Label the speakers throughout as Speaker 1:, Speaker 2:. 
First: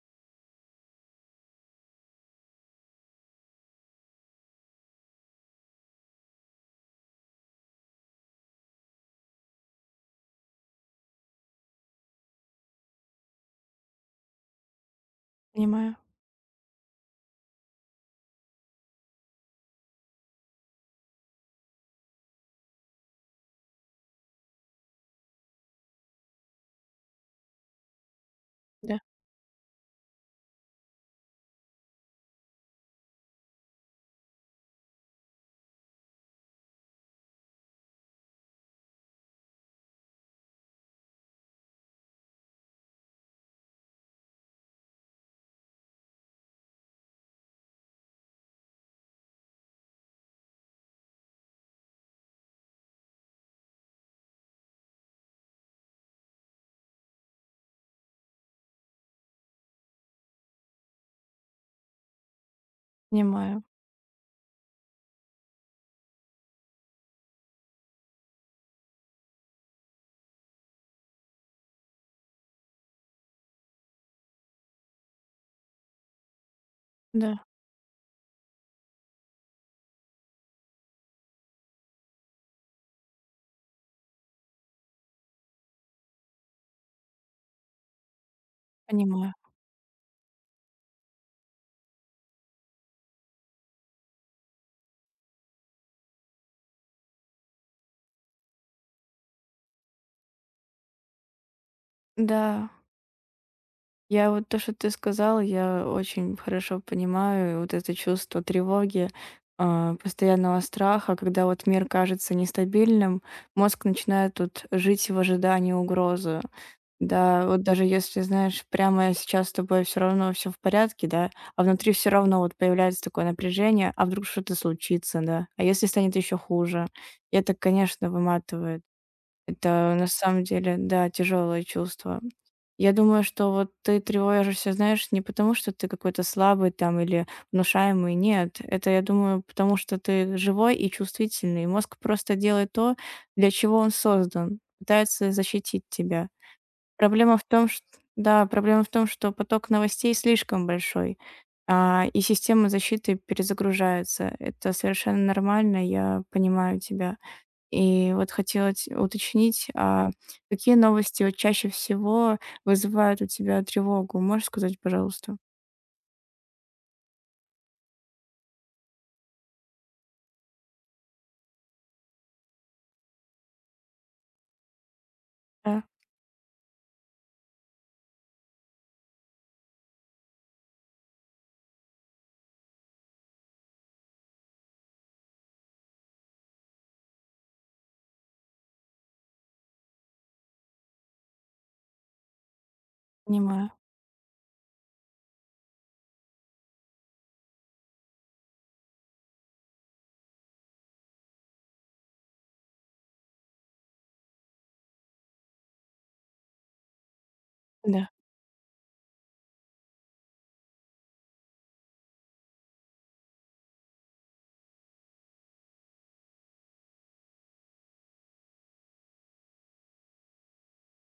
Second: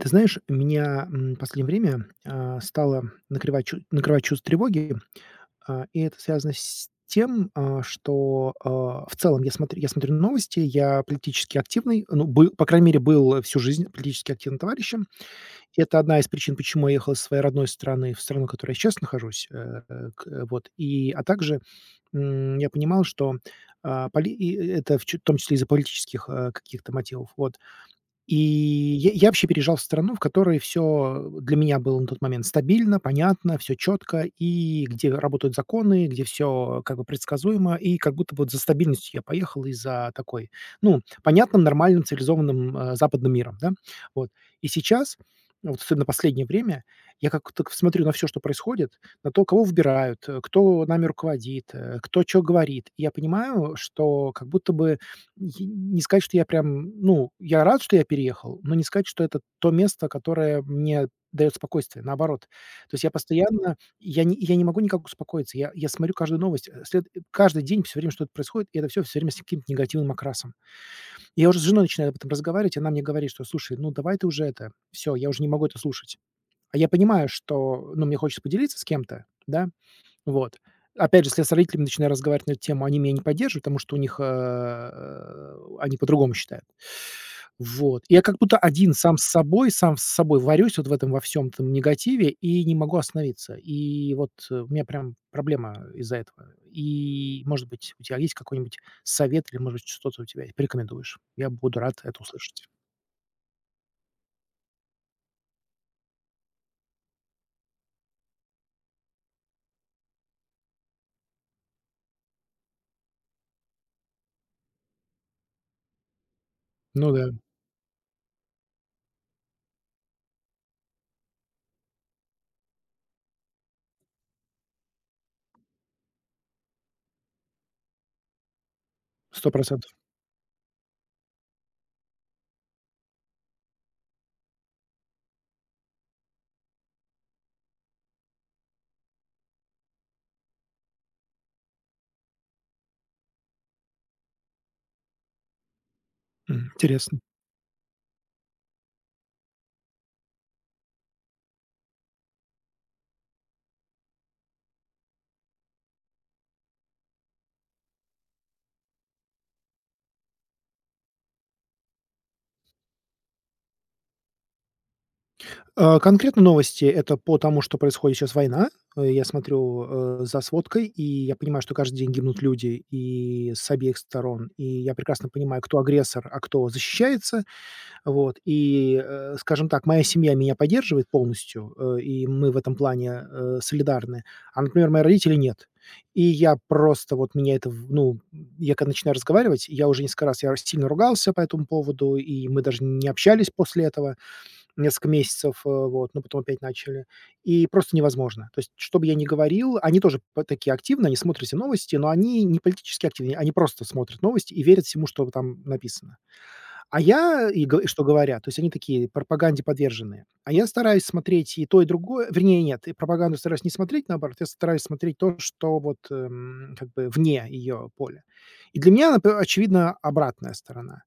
Speaker 1: Ты знаешь, меня, последнее время, стало накревать чу накрывать чувство тревоги, и это связано с тем, что, в целом я смотрю новости, я политически активный, ну, был, по крайней мере, был всю жизнь политически активным товарищем. И
Speaker 2: Понимаю,
Speaker 1: это одна из причин, почему я ехал из своей родной страны в страну, в которой я сейчас нахожусь, вот. И, а также, я понимал, что, а, поли и это в том числе из-за политических, каких-то мотивов, вот. И
Speaker 2: да,
Speaker 1: я вообще переезжал в страну, в которой все для меня было на тот момент стабильно, понятно, все четко, и где работают законы, где все как бы предсказуемо. И как будто бы вот за стабильностью я поехал и за такой, ну, понятным, нормальным, цивилизованным, западным миром, да. Вот. И сейчас, вот особенно последнее время, я как так смотрю на все, что происходит, на то, кого выбирают, кто нами руководит, кто что говорит. И я понимаю, что как будто бы Е не сказать, что я прям ну, я рад, что я переехал, но не сказать, что это то место, которое мне дает спокойствие. Наоборот. То есть я
Speaker 2: понимаю,
Speaker 1: постоянно я не могу никак успокоиться. Я смотрю каждую новость, каждый день всё время что-то происходит, и это все время с каким-то негативным окрасом. И я уже с женой начинаю об этом разговаривать, и она мне говорит, что: "Слушай, ну давай ты уже это, все, я уже не могу это слушать". А я понимаю,
Speaker 2: да,
Speaker 1: что, ну, мне хочется поделиться с кем-то, да. Вот. Опять же, если я с родителями начинаю разговаривать на эту тему, они меня не поддерживают, потому что у них, они по-другому считают. Вот. И я как будто один
Speaker 2: понимаю.
Speaker 1: сам с собой варюсь вот в этом во всем этом негативе и не могу остановиться. И вот, у меня прям проблема из-за этого. И, может быть, у тебя есть какой-нибудь совет или, может быть, что-то у тебя порекомендуешь? Я буду рад это услышать.
Speaker 2: Да, я вот то, что ты сказал, я очень хорошо понимаю вот это чувство тревоги, постоянного страха, когда вот мир кажется нестабильным, мозг начинает тут жить в ожидании угрозы.
Speaker 1: Ну да,
Speaker 2: Да, вот даже если, знаешь, прямо сейчас с тобой все равно все в порядке, да, а внутри все равно вот появляется такое напряжение, а вдруг что-то случится, да, а если станет еще хуже, и это, конечно, выматывает.
Speaker 1: 100.
Speaker 2: Это на самом деле, да, тяжелое чувство. Я думаю, что вот ты тревожишься, знаешь, не потому, что ты какой-то слабый там или внушаемый, нет. Это, я думаю, потому что ты живой и чувствительный. Мозг просто делает то, для чего он создан, пытается защитить тебя.
Speaker 1: Мгм. Интересно.
Speaker 2: Проблема в том, что да, проблема в том, что поток новостей слишком большой, и система защиты перезагружается. Это совершенно нормально, я понимаю тебя. И вот хотела ть уточнить, какие новости вот чаще всего вызывают у тебя тревогу? Можешь сказать, пожалуйста?
Speaker 1: Конкретно новости — это по тому, что происходит сейчас война. Я смотрю, за сводкой, и я понимаю, что каждый день гибнут люди и с обеих сторон. И я прекрасно понимаю, кто
Speaker 2: Да,
Speaker 1: агрессор, а кто защищается. Вот. И, скажем так, моя семья меня поддерживает полностью, и мы в этом плане, солидарны. А, например, мои родители — нет. И я просто вот меня это в ну, я когда начинаю разговаривать, я уже несколько раз я сильно ругался по этому поводу, и мы даже не общались
Speaker 2: понимаю.
Speaker 1: после этого. Несколько месяцев, вот, но потом опять начали. И просто невозможно. То есть, что бы я ни говорил, они тоже п такие активные, они смотрят все новости, но они не политически активные, они просто смотрят новости и верят всему, что там написано. А я и го Что
Speaker 2: Да,
Speaker 1: говорят, то есть они такие пропаганде подверженные. А я стараюсь смотреть и то, и другое. Вернее, нет, и пропаганду стараюсь не смотреть, наоборот, я стараюсь смотреть то, что вот, как бы вне ее поля. И для меня, например, очевидно обратная сторона.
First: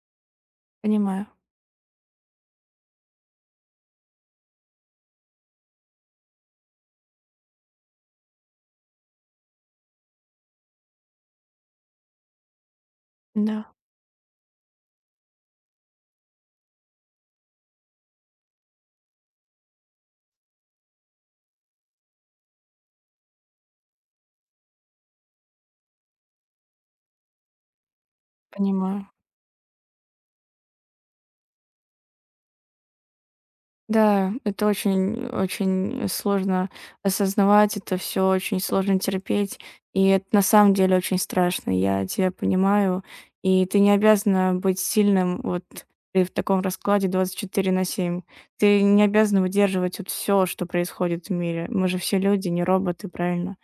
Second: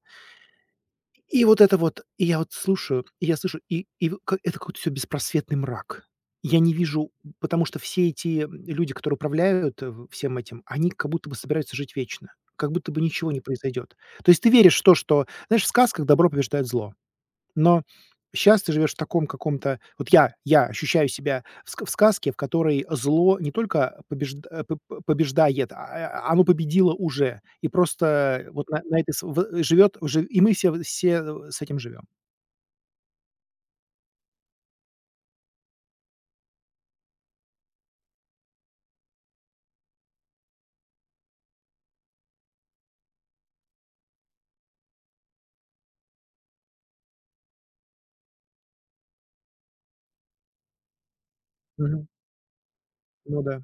Speaker 2: понимаю.
Speaker 1: И вот это вот, и я вот слушаю, и я слышу, и в ка это какой-то все беспросветный мрак. Я не вижу, потому что все эти, люди, которые управляют, в всем этим, они как будто бы собираются жить вечно, как будто бы ничего не
Speaker 2: Да,
Speaker 1: произойдет. То есть ты веришь в то, что, знаешь, в сказках добро побеждает зло. Но сейчас ты живешь в таком каком-то вот я ощущаю себя в сказке, в которой зло не только побежд э, п п побеждает, а оно победило уже. И просто вот на
Speaker 2: понимаю.
Speaker 1: этой с в живет жи и мы все, с этим живем.
Speaker 2: Да, это очень очень сложно осознавать, это все, очень сложно терпеть, и это на самом деле очень страшно. Я тебя понимаю, и ты не обязана быть сильным вот и в таком раскладе 24/7. Ты не обязана выдерживать вот все, что происходит в мире. Мы же
Speaker 1: Мгм.
Speaker 2: все люди, не роботы,
Speaker 1: Ну
Speaker 2: правильно?
Speaker 1: да.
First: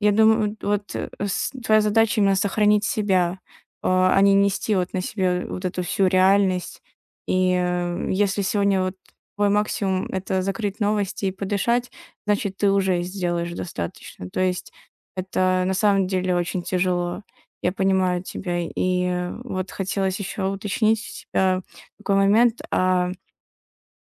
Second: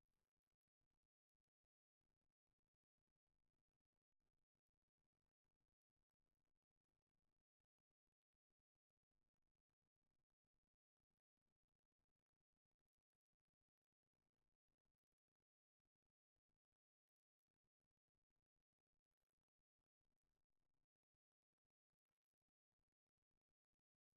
Speaker 2: Я думаю, вот, э, с твоя задача именно сохранить себя, а не нести вот на себе вот эту всю реальность. И, если сегодня вот твой максимум — это закрыть новости и подышать, значит, ты уже сделаешь достаточно. То есть это на самом деле очень тяжело. Я понимаю тебя. И, вот хотелось еще уточнить у тебя такой момент. А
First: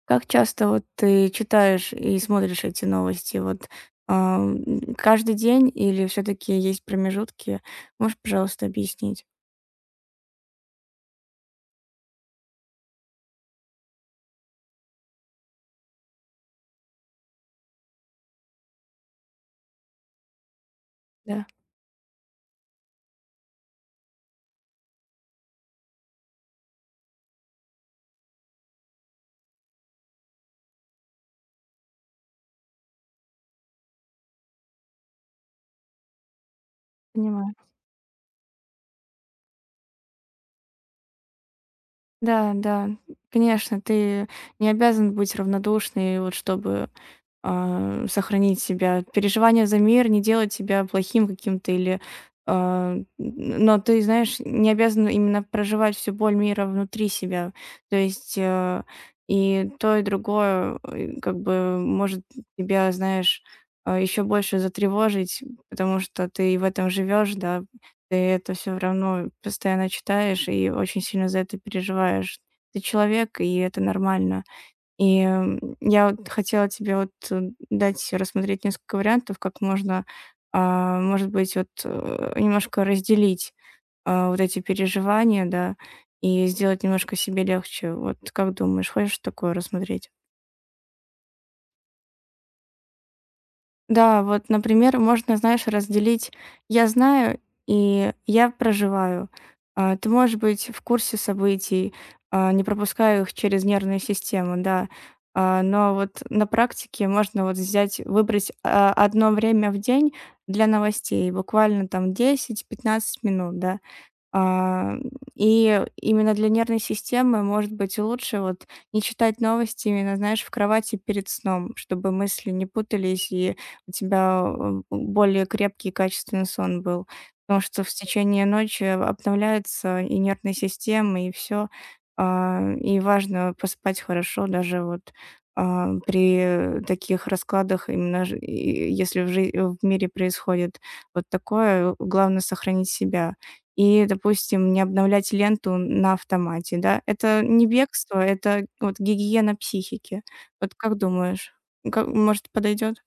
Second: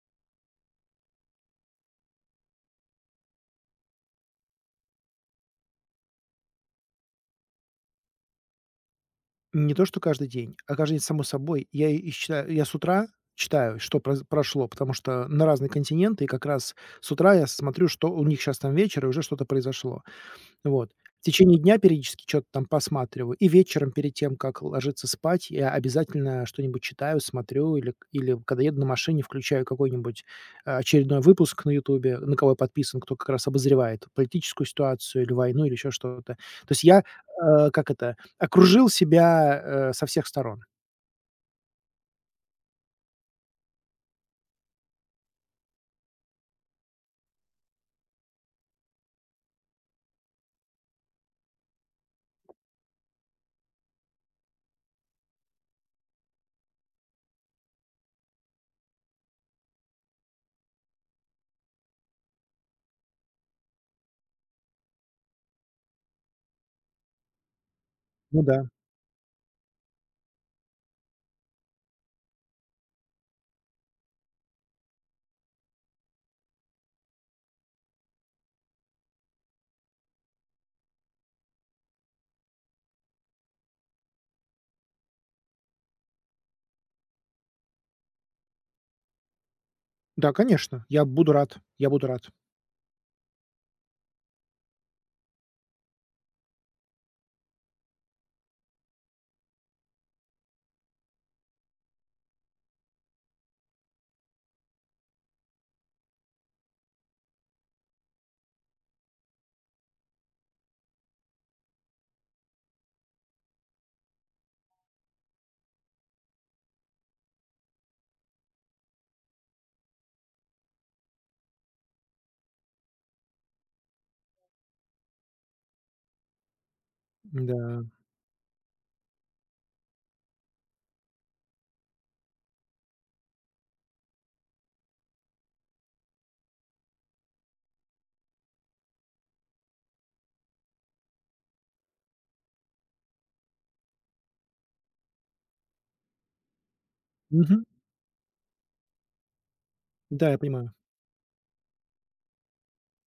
Speaker 2: как часто вот ты читаешь и смотришь эти новости? Вот, каждый день или все таки есть промежутки? Можешь, пожалуйста, объяснить?
Speaker 1: Не то, что каждый день, а каждый день само собой. Я считаю, я с утра читаю, что проз прошло, потому что на разные континенты, и как раз с утра я смотрю, что у них сейчас там вечер, и уже что-то произошло. Вот. В
Speaker 2: Да,
Speaker 1: течение дня периодически что то там посматриваю, и вечером перед тем, как ложиться спать, я обязательно что-нибудь читаю, смотрю или к или когда еду на машине, включаю какой-нибудь, очередной выпуск на "Ютубе", на кого я подписан, кто как раз обозревает политическую ситуацию или войну, или еще что-то. То есть я,
Speaker 2: понимаю.
Speaker 1: как это, окружил себя, со всех сторон.
Speaker 2: Да, да, конечно, ты не обязан быть равнодушной, вот чтобы сохранить себя. Переживание за мир не делает тебя плохим каким-то или... но ты, знаешь, не обязан именно проживать всю боль мира внутри себя. То есть и то, и другое как бы может тебя, знаешь, еще больше затревожить, потому что ты в этом живешь, да, ты
Speaker 1: Ну
Speaker 2: это
Speaker 1: да.
Speaker 2: все равно постоянно читаешь и очень сильно за это переживаешь. Ты человек, и это нормально. И, я вот хотела тебе вот, дать рассмотреть несколько вариантов, как можно, может быть, вот, немножко разделить, вот эти переживания, да, и сделать немножко себе легче. Вот как думаешь, хочешь такое рассмотреть?
Speaker 1: Да, конечно, я буду рад, я буду рад.
Speaker 2: Да, вот, например, можно, знаешь, разделить "я знаю" и "я проживаю". Ты можешь быть в курсе событий, не пропуская их через нервную систему, да. Но вот на практике можно вот взять, выбрать, одно время в день для новостей, буквально там 10-15 минут, да. А, и именно для нервной системы, может быть, лучше вот не читать новости именно, знаешь, в кровати перед сном, чтобы мысли не путались, и у тебя более крепкий и качественный сон был. Потому
Speaker 1: Да.
Speaker 2: что в течение ночи обновляется и нервная система, и все. И важно поспать хорошо даже вот при таких раскладах, именно ж- и если в, жи- в мире происходит вот такое, главное сохранить себя. И, допустим, не обновлять ленту на автомате, да. Это
Speaker 1: Мгм.
Speaker 2: не бегство, это вот гигиена психики.
Speaker 1: Да, я понимаю.
Speaker 2: Вот как думаешь, ка может, подойдет?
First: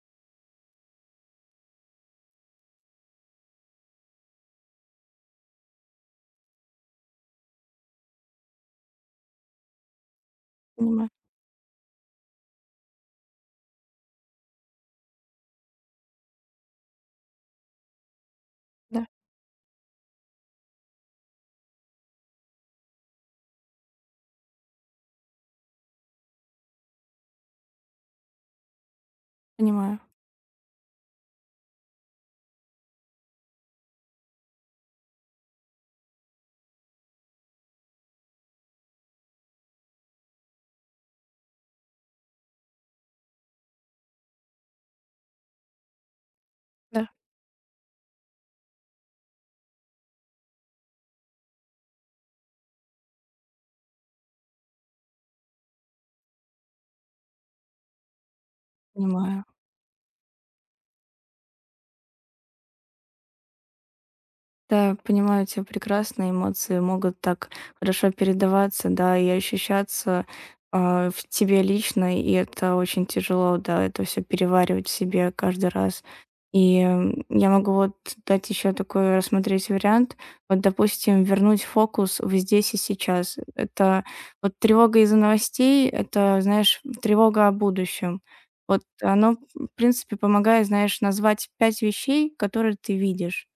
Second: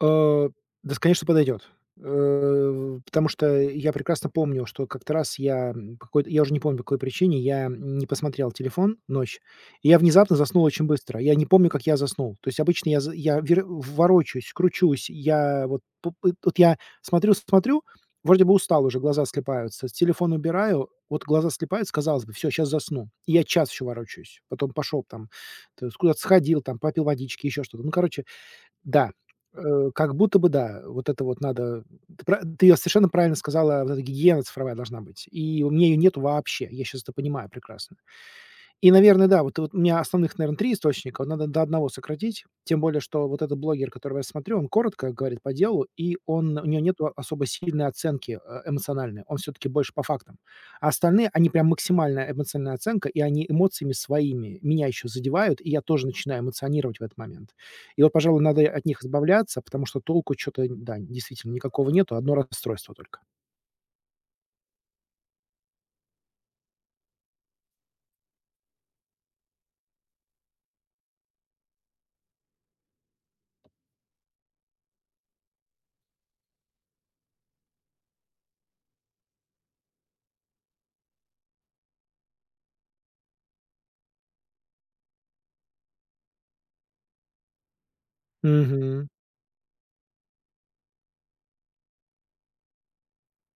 Speaker 1: Э, да, конечно, подойдет. Потому что я прекрасно помню, что как-то раз я, по какой-то, я уже не помню по какой причине, я не посмотрел телефон ночь, и я внезапно заснул очень
Speaker 2: Понимаю.
Speaker 1: быстро. Я не помню, как я заснул. То есть обычно я за я вер ворочаюсь, кручусь, я вот п п вот я смотрю, вроде бы устал уже,
Speaker 2: Да,
Speaker 1: глаза слипаются, телефон убираю, вот глаза слипаются, казалось бы, все, сейчас засну. И я час еще ворочаюсь. Потом пошел там, то есть куда-то сходил, там попил водички, еще что-то. Ну, короче да,
Speaker 2: понимаю.
Speaker 1: как будто бы да. Вот это вот надо. Ты её совершенно правильно сказала, вот эта гигиена цифровая должна быть. И у меня ее нет вообще. Я сейчас это понимаю прекрасно. И, наверное, да, вот у меня основных, наверное, 3 источника, вот надо до одного сократить. Тем более, что вот этот блогер, которого я смотрю, он коротко говорит по делу, и он у него нет
Speaker 2: Да.
Speaker 1: особо сильной оценки, эмоциональной. Он все таки больше по фактам. А остальные, они прям максимальная эмоциональная оценка, и они эмоциями своими меня еще задевают, и я тоже начинаю эмоционировать в этот момент. И вот, пожалуй, надо от них
Speaker 2: Понимаю.
Speaker 1: избавляться, потому что толку что то да, действительно никакого нету, одно расстройство только.
Speaker 2: Да, понимаю тебя прекрасно. Эмоции могут так хорошо передаваться, да, и ощущаться в тебе лично, и это очень тяжело, да, это все переваривать в себе каждый раз. И я могу вот дать еще такой рассмотреть вариант. Вот, допустим, вернуть фокус в здесь и сейчас. Это вот тревога из-за новостей, это, знаешь, тревога о будущем. Вот
Speaker 1: Мгм.
Speaker 2: оно, в принципе, помогает, знаешь, назвать пять вещей, которые ты видишь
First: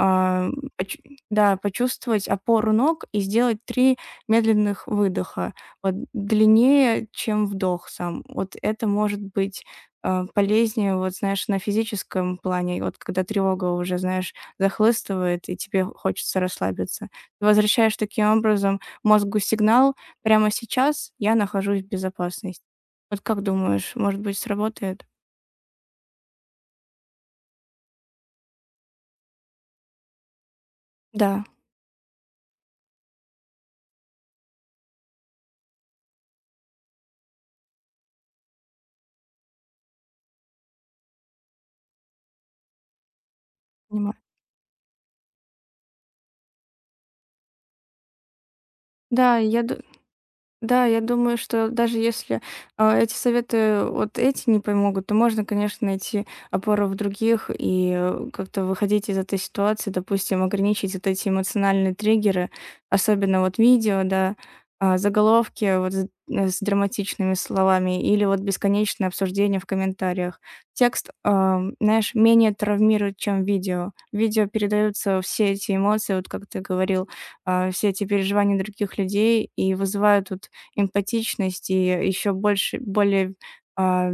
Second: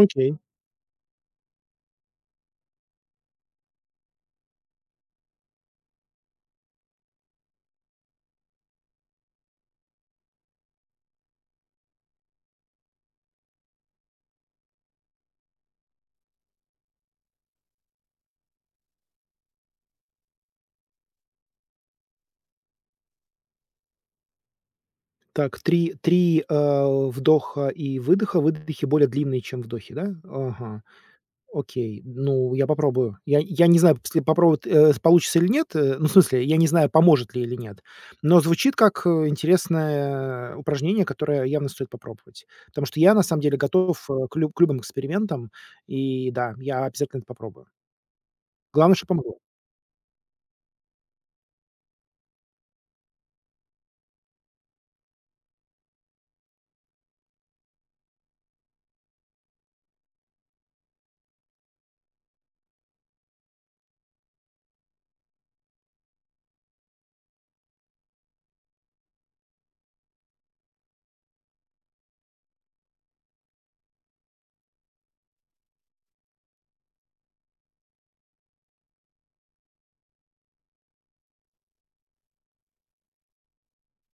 Speaker 1: Окей.
Speaker 2: поч да, почувствовать опору ног и сделать 3 медленных выдоха, вот длиннее, чем вдох сам. Вот это может быть, полезнее, вот знаешь, на физическом плане, вот когда тревога уже, знаешь, захлестывает и тебе хочется расслабиться. Ты возвращаешь таким образом мозгу сигнал: "Прямо сейчас я нахожусь в безопасности". Вот как думаешь, может быть, сработает?
Speaker 1: Так, три вдоха и выдоха. Выдохи более длинные, чем вдохи, да? Ага,
Speaker 2: Да,
Speaker 1: окей. Ну, я попробую. Я не знаю, если попробовать, получится или нет. Ну, в смысле, я не знаю, поможет ли или нет. Но звучит как, интересное упражнение, которое явно стоит попробовать. Потому что я, на самом деле, готов,
Speaker 2: понимаю.
Speaker 1: к любым экспериментам. И да, я обязательно это попробую. Главное, что помогло.
Speaker 2: Да, я ду да, я думаю, что даже если, эти советы, вот эти не помогут, то можно, конечно, найти опору в других и, как-то выходить из этой ситуации. Допустим, ограничить вот эти эмоциональные триггеры, особенно вот видео, да, заголовки вот с драматичными словами или вот бесконечное обсуждение в комментариях. Текст, знаешь, менее травмирует, чем видео. В видео передаются все эти эмоции, вот как ты говорил, все эти переживания других людей и вызывают вот эмпатичность и еще больше более, а,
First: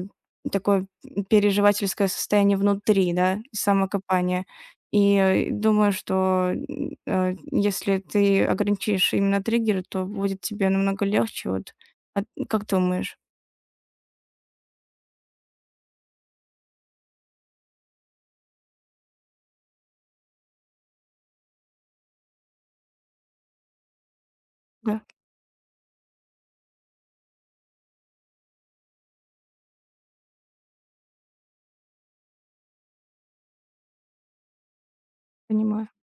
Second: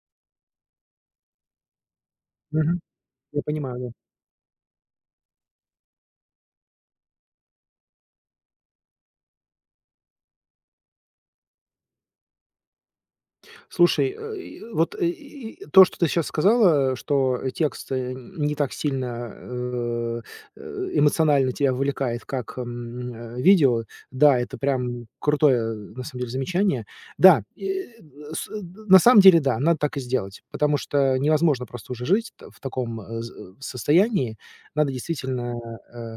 Speaker 2: такое переживательское состояние
Speaker 1: Мгм.
Speaker 2: внутри, да,
Speaker 1: Я понимаю, да.
Speaker 2: самокопание. И думаю, что, если ты ограничишь именно триггеры, то будет тебе намного легче. Вот, а, как ты думаешь?
Speaker 1: Слушай, вот, и то, что ты сейчас сказала, что текст, не так сильно, э, эмоционально тебя вовлекает, как, видео. Да, это
Speaker 2: Да,
Speaker 1: прям крутое, на самом деле, замечание. Да, с э, на самом деле, да, надо так и сделать, потому что невозможно просто уже жить т в таком, состоянии. Надо действительно,
Speaker 2: понимаю.
Speaker 1: э,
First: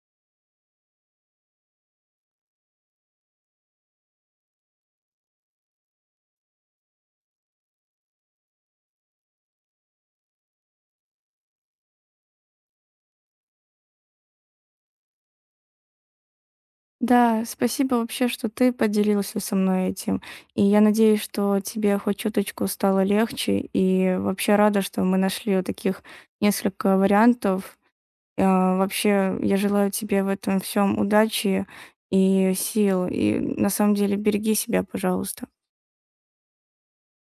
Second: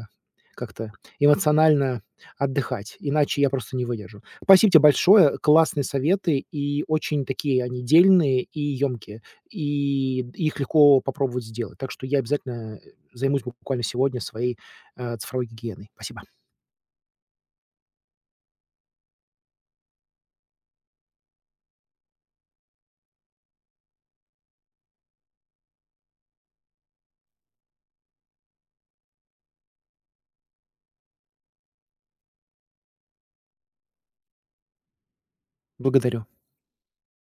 Speaker 1: как-то эмоционально отдыхать, иначе я просто не выдержу. Спасибо тебе большое. Классные советы, и очень такие они дельные и емкие. И д Их легко попробовать сделать. Так что я обязательно, займусь буквально сегодня своей, цифровой гигиеной. Спасибо.
Speaker 2: Да, спасибо вообще, что ты поделился со мной этим. И я надеюсь, что тебе хоть чуточку стало легче. И вообще рада, что мы нашли вот таких несколько вариантов. А, вообще, я желаю тебе в этом всем удачи и сил. И на самом деле береги себя, пожалуйста.
Speaker 1: Благодарю.